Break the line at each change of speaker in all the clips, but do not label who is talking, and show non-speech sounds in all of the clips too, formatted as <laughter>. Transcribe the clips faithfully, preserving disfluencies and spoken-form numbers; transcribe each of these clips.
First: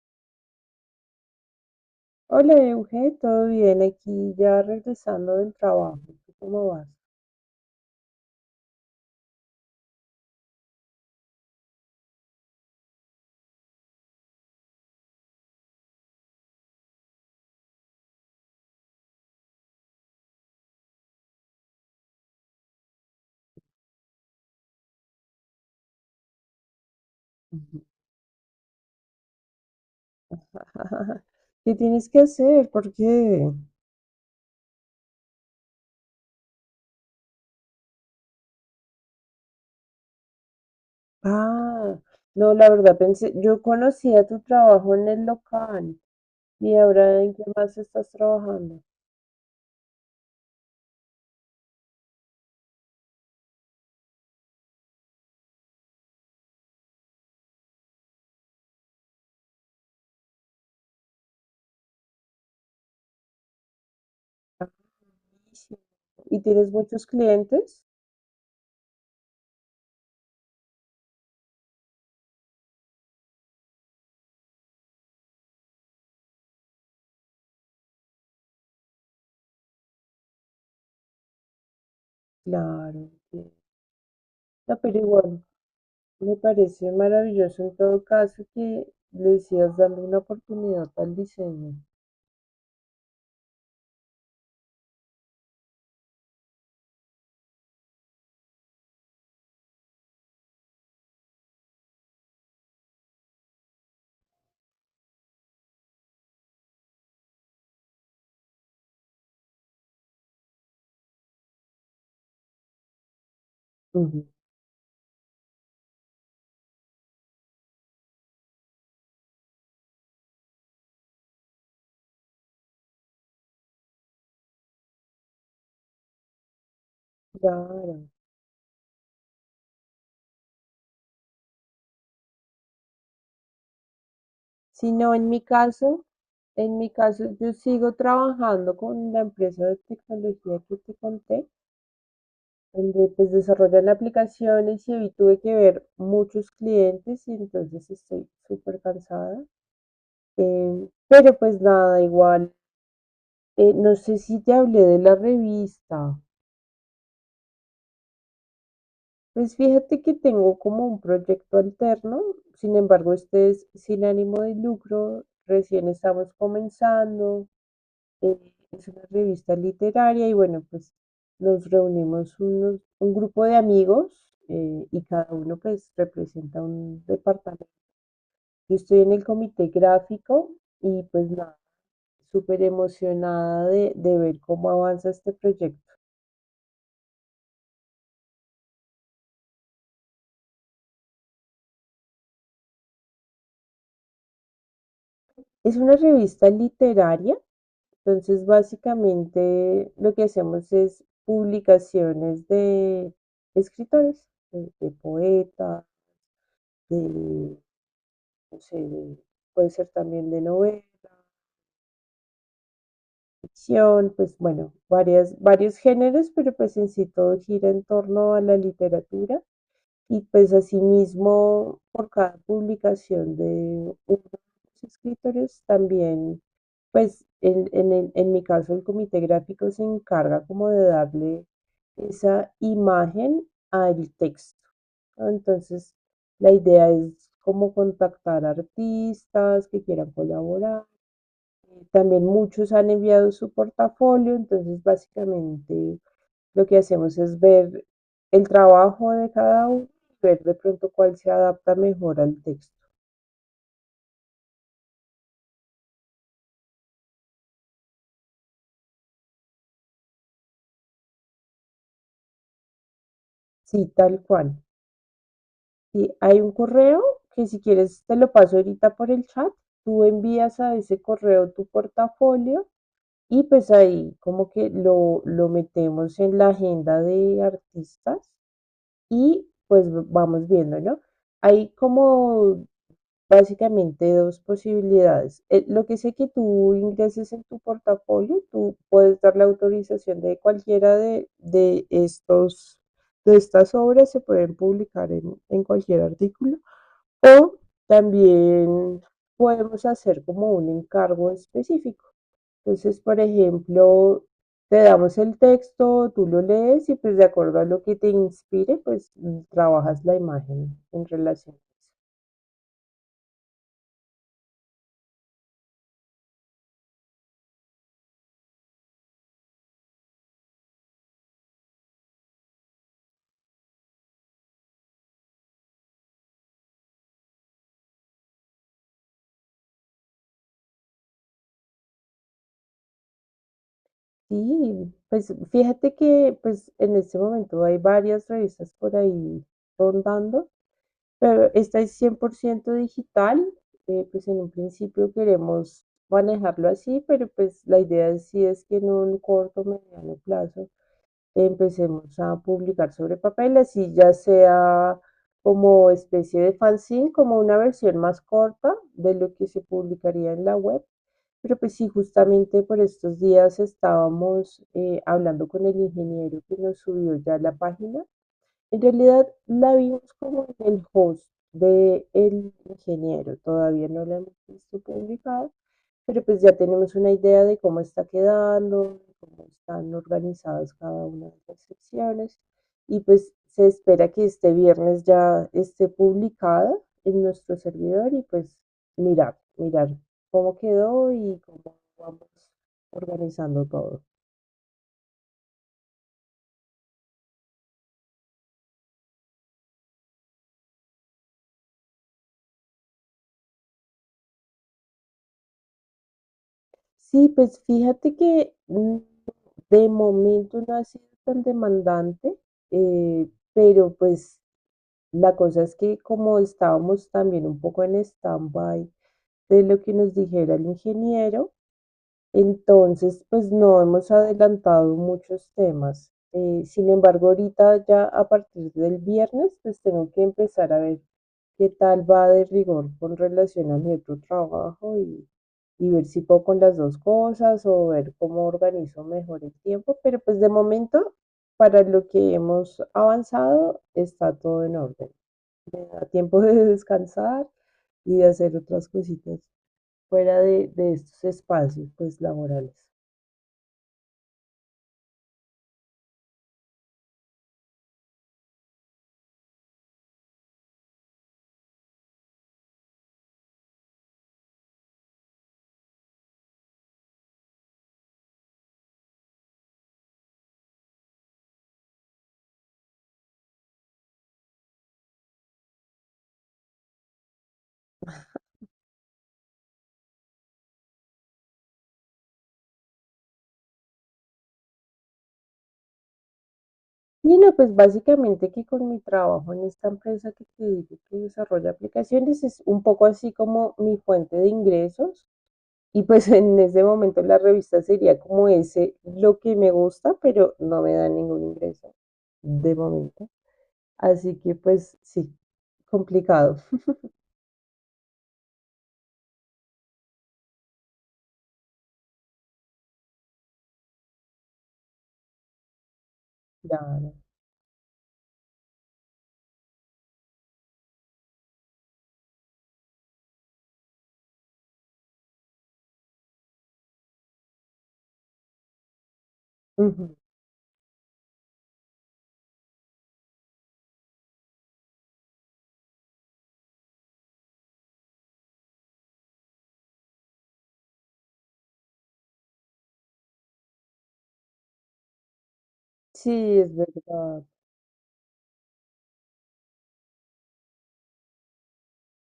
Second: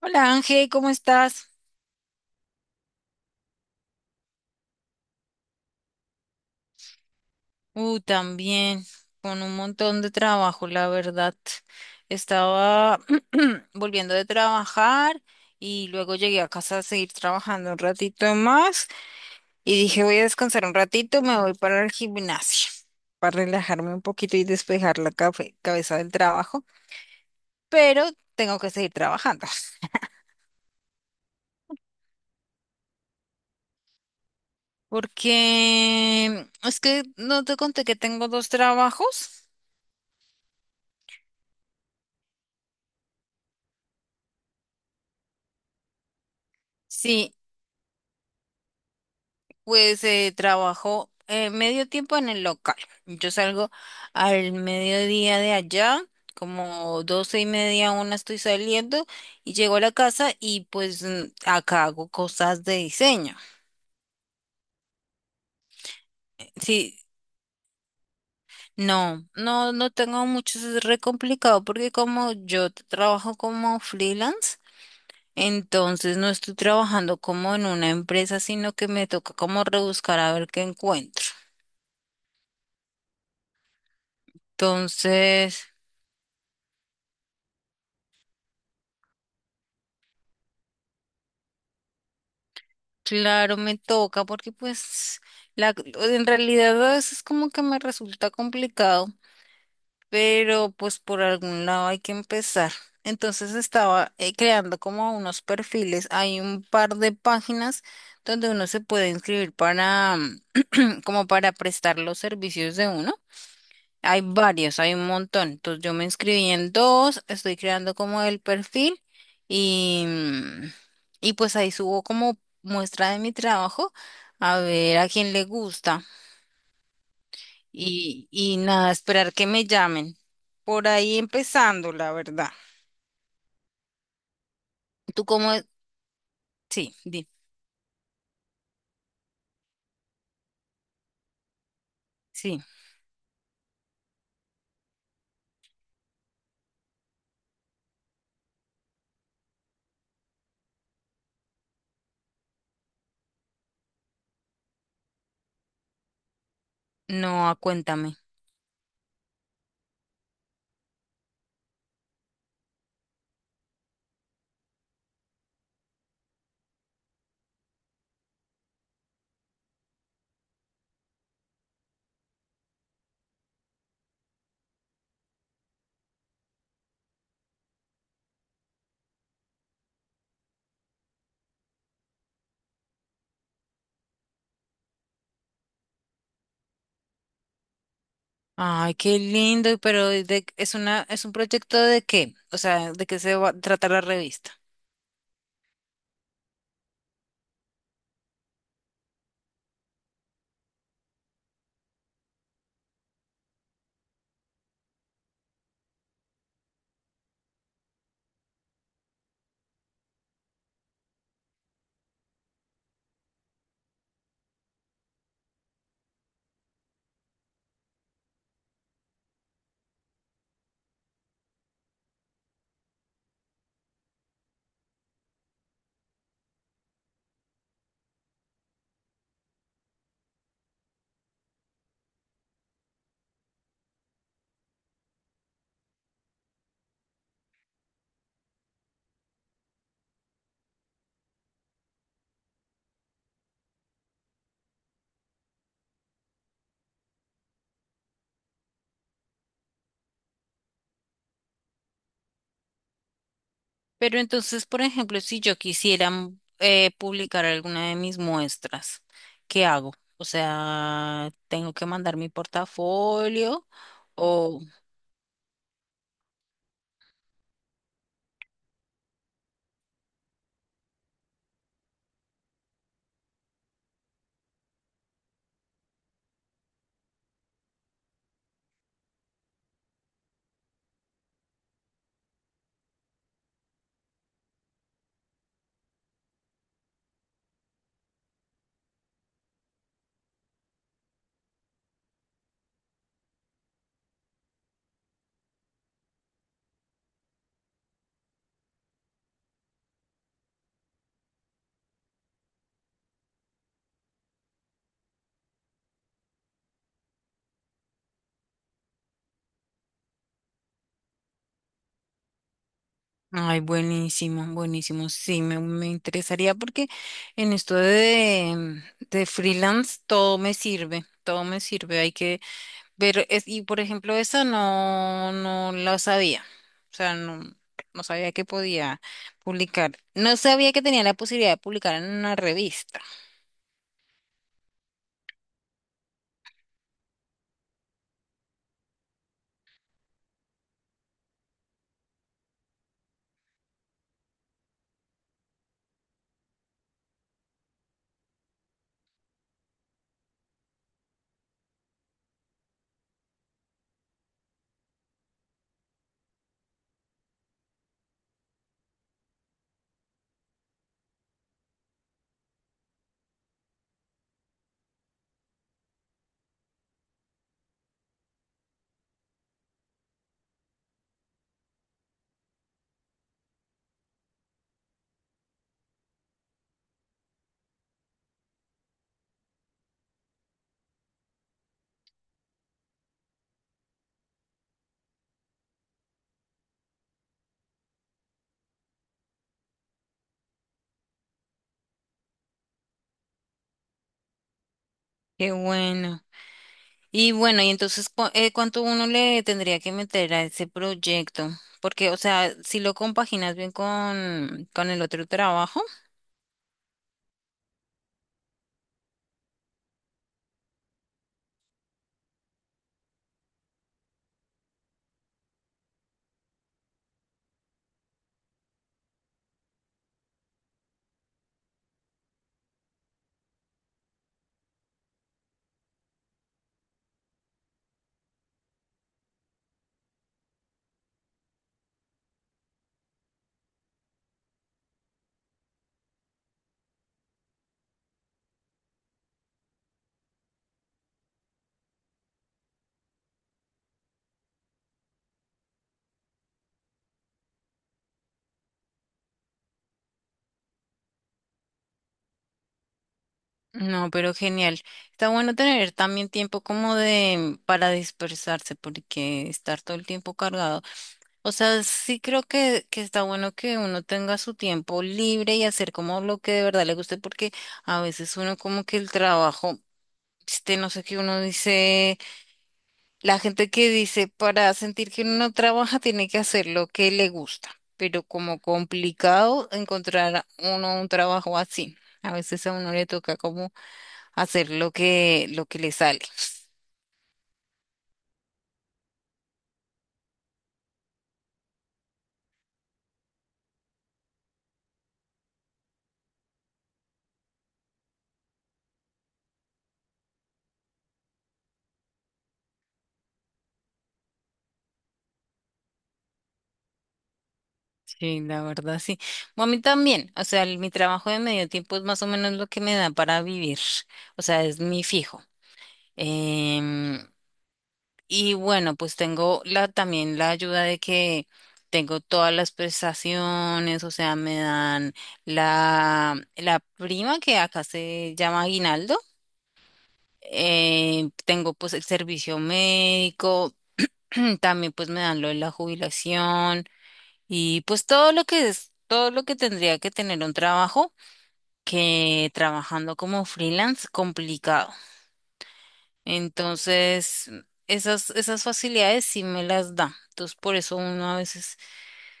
Hola Ángel, ¿cómo estás?
Hola, Euge, ¿todo bien? Aquí ya regresando del trabajo. ¿Tú cómo vas?
Uh, también, con un montón de trabajo, la verdad. Estaba <clears throat> volviendo de trabajar y luego llegué a casa a seguir trabajando un ratito más y dije voy a descansar un ratito, me voy para el gimnasio para relajarme un poquito y despejar la cafe- cabeza del trabajo,
Ujú.
pero tengo que seguir trabajando <laughs>
<laughs> ¿Qué tienes que hacer? ¿Por qué?
porque es que no te conté que tengo dos trabajos.
Ah, no, la verdad pensé, yo conocía tu trabajo en el local y ahora ¿en
Sí.
qué más estás trabajando?
Pues eh, trabajo eh, medio tiempo en el local. Yo salgo al mediodía de allá, como doce y media, una estoy saliendo y llego a la casa y pues mm, acá hago cosas de diseño.
Sí. ¿Y tienes
Sí,
muchos clientes?
no, no, no tengo mucho, es re complicado porque como yo t- trabajo como freelance, entonces no estoy trabajando como en una empresa, sino que me toca como rebuscar a ver qué encuentro.
Claro, sí. No, pero igual,
Entonces…
me parece maravilloso en todo caso que le sigas dando una oportunidad al diseño.
Claro, me toca porque pues la, en realidad a veces como que me resulta complicado, pero pues por algún lado hay que empezar. Entonces estaba eh, creando como unos perfiles. Hay un par de páginas donde uno se puede inscribir para <clears throat> como para prestar los servicios de uno. Hay
Ujú.
varios, hay un montón. Entonces yo me inscribí en dos, estoy creando como el perfil y, mm, y pues ahí subo como muestra de mi trabajo a ver a quién le gusta
Claro.
y, y nada, esperar que me llamen. Por ahí empezando, la verdad.
sino
¿Tú
en mi
cómo es?
caso, en mi
Sí, di,
caso yo sigo trabajando con la empresa de tecnología que te conté,
sí.
donde pues desarrollan aplicaciones y hoy tuve que ver muchos clientes y entonces estoy súper cansada. Eh, pero pues nada, igual, eh, no sé si te hablé de la revista.
No, ah, cuéntame.
Pues fíjate que tengo como un proyecto alterno, sin embargo, este es sin ánimo de lucro, recién estamos comenzando. eh, es una revista literaria y bueno, pues nos reunimos unos, un grupo de amigos eh, y cada uno pues representa un departamento. Yo estoy en el comité gráfico y pues nada, súper emocionada de, de ver cómo avanza este proyecto.
Ay, qué lindo, pero ¿de- ¿es una, es un proyecto de qué? O sea, ¿de qué se va, trata la revista?
Es una revista literaria, entonces básicamente lo que hacemos es publicaciones de escritores, de, de poetas, de sí, puede ser también de novela, ficción, pues bueno, varias, varios géneros, pero pues en sí todo gira en torno a la literatura y pues asimismo por cada publicación de uno de los escritores también, pues en, en, el- en mi caso el comité gráfico se encarga como de darle esa imagen al texto, ¿no? Entonces, la idea es como contactar artistas que quieran colaborar, eh, también muchos han enviado su portafolio, entonces básicamente lo que hacemos es ver el trabajo de cada uno, ver de pronto cuál se adapta mejor al texto.
Pero entonces, por ejemplo, si yo quisiera mm, eh, publicar alguna de mis muestras, ¿qué hago? O sea, tengo que mandar mi portafolio
Sí, tal
o…
cual. Sí, hay un correo que si quieres te lo paso ahorita por el chat, tú envías a ese correo tu portafolio y pues ahí como que lo, lo metemos en la agenda de artistas y pues vamos viendo, ¿no? Hay como básicamente dos posibilidades. Eh, Lo que sé que tú ingreses en tu portafolio, tú puedes dar la autorización de cualquiera de, de estos, de estas obras, se pueden publicar en, en cualquier artículo. O también podemos hacer como un encargo específico. Entonces, por ejemplo, te damos el texto, tú lo lees y pues de acuerdo a lo que te inspire, pues trabajas la imagen en relación.
Ay, buenísimo, buenísimo. Sí, me, me interesaría porque en esto de, de freelance todo me sirve, todo me sirve. Hay que… Pero es, y por ejemplo, esa no, no la sabía. O sea, no, no sabía que podía publicar. No sabía que tenía la posibilidad de publicar en una revista.
Sí, pues fíjate que pues en este momento hay varias revistas por ahí rondando, pero esta es cien por ciento digital. Eh, pues en un principio queremos manejarlo así, pero pues la idea sí es que en un corto, mediano plazo empecemos a publicar sobre papel, así ya sea como especie de fanzine, como una versión más corta de lo que se publicaría en la web. Pero pues sí, justamente por estos días estábamos eh, hablando con el ingeniero que nos subió ya la página, en realidad la vimos como en el host de El Ingeniero, todavía no la hemos visto publicada, pero pues ya tenemos una idea de cómo está quedando, de cómo están organizadas cada una de las secciones y pues se espera que este viernes ya esté publicada en nuestro servidor y pues mirar, mirar cómo quedó y cómo vamos organizando todo.
Qué bueno. Y bueno, y entonces, cu- eh, ¿cuánto uno le tendría que meter a ese proyecto? Porque, o sea, si lo compaginas bien con, con el otro trabajo,
Sí, pues fíjate que mm, de momento no ha sido tan demandante, eh, pero pues la cosa es que como estábamos también un poco en stand-by de lo que nos dijera el ingeniero, entonces pues no hemos adelantado muchos temas. Eh, sin embargo, ahorita ya a partir del viernes pues tengo que empezar a ver qué tal va de rigor con relación a mi otro trabajo y, y ver si puedo con las dos cosas o ver cómo organizo mejor el tiempo, pero pues de momento, para lo que hemos avanzado, está todo en orden. A tiempo de descansar y de hacer otras cositas fuera de, de estos espacios pues laborales.
no, pero genial. Está bueno tener también tiempo como de para dispersarse, porque estar todo el tiempo cargado… O sea, sí creo que, que está bueno que uno tenga su tiempo libre y hacer como lo que de verdad le guste, porque a veces uno como que el trabajo, este, no sé qué uno dice, la gente que dice para sentir que uno no trabaja <laughs> tiene que hacer lo que le gusta, pero como complicado encontrar a uno un trabajo así. A veces a uno le toca como hacer lo que, lo que le sale.
Y no, pues básicamente que con mi trabajo en esta empresa que te digo que desarrolla aplicaciones es un poco así como mi fuente de ingresos. Y pues en ese momento la revista sería como ese lo que me gusta, pero no me da ningún ingreso de momento. Así que pues sí, complicado. <laughs>
Sí, la verdad, sí. Bueno, a mí también, o sea, el- mi trabajo de medio tiempo es más o menos lo que me da para vivir, o sea, es mi fijo.
Claro.
Em, y bueno, pues tengo la, también la ayuda de que tengo todas las prestaciones, o sea, me dan la, la prima que acá se llama aguinaldo,
Ujú.
em, tengo pues el servicio médico, <clears throat> también pues me dan lo de la jubilación. Y pues todo lo que es, todo lo que tendría que tener un trabajo, que trabajando como freelance, complicado.
Sí, es verdad.
Entonces, esas, esas facilidades sí me las da. Entonces, por eso uno a veces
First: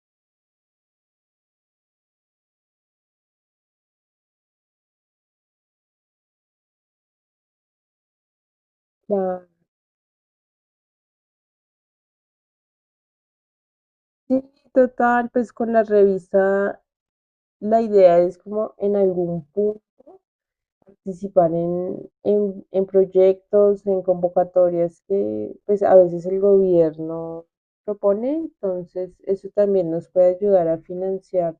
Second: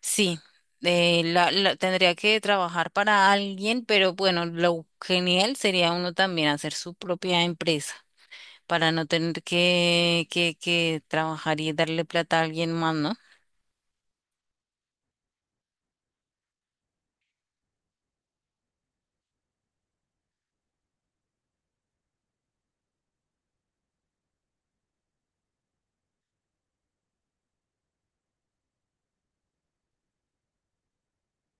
sí, eh, la, la- tendría que trabajar para alguien, pero bueno, lo genial sería uno también hacer su propia empresa para no tener
Claro.
que, que, que trabajar y darle plata a alguien más, ¿no?
Sí, total, pues con la revista la idea es como en algún punto participar en, en, en proyectos, en convocatorias que pues a veces el gobierno propone, entonces eso también nos puede ayudar a financiar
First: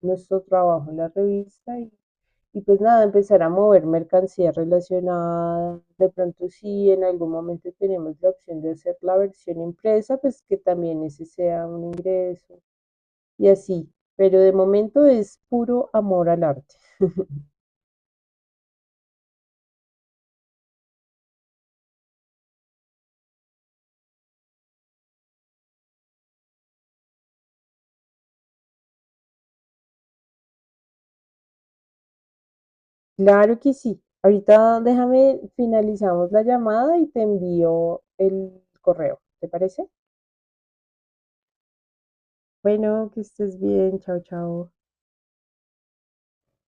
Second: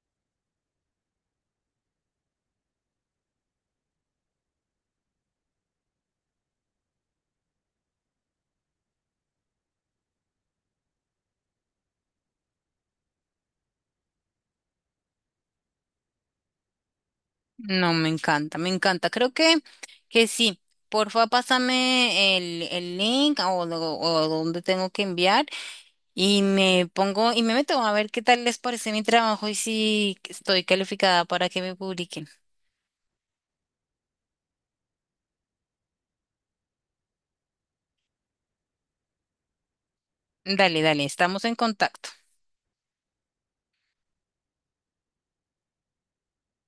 nuestro trabajo en la revista y, y pues nada, empezar a mover mercancía relacionada, de pronto si en algún momento tenemos la opción de hacer la versión impresa, pues que también ese sea un ingreso y así, pero de momento es puro amor al arte.
No, me encanta, me encanta. Creo que, que sí. Porfa, pásame el, el link o, lo- o dónde tengo que enviar y me pongo y me meto a ver qué tal les parece mi trabajo y si estoy calificada para que me publiquen.
Claro que sí. Ahorita déjame, finalizamos la llamada y te envío el correo. ¿Te parece?
Dale, dale, estamos en contacto.
Bueno, que estés bien. Chao, chao.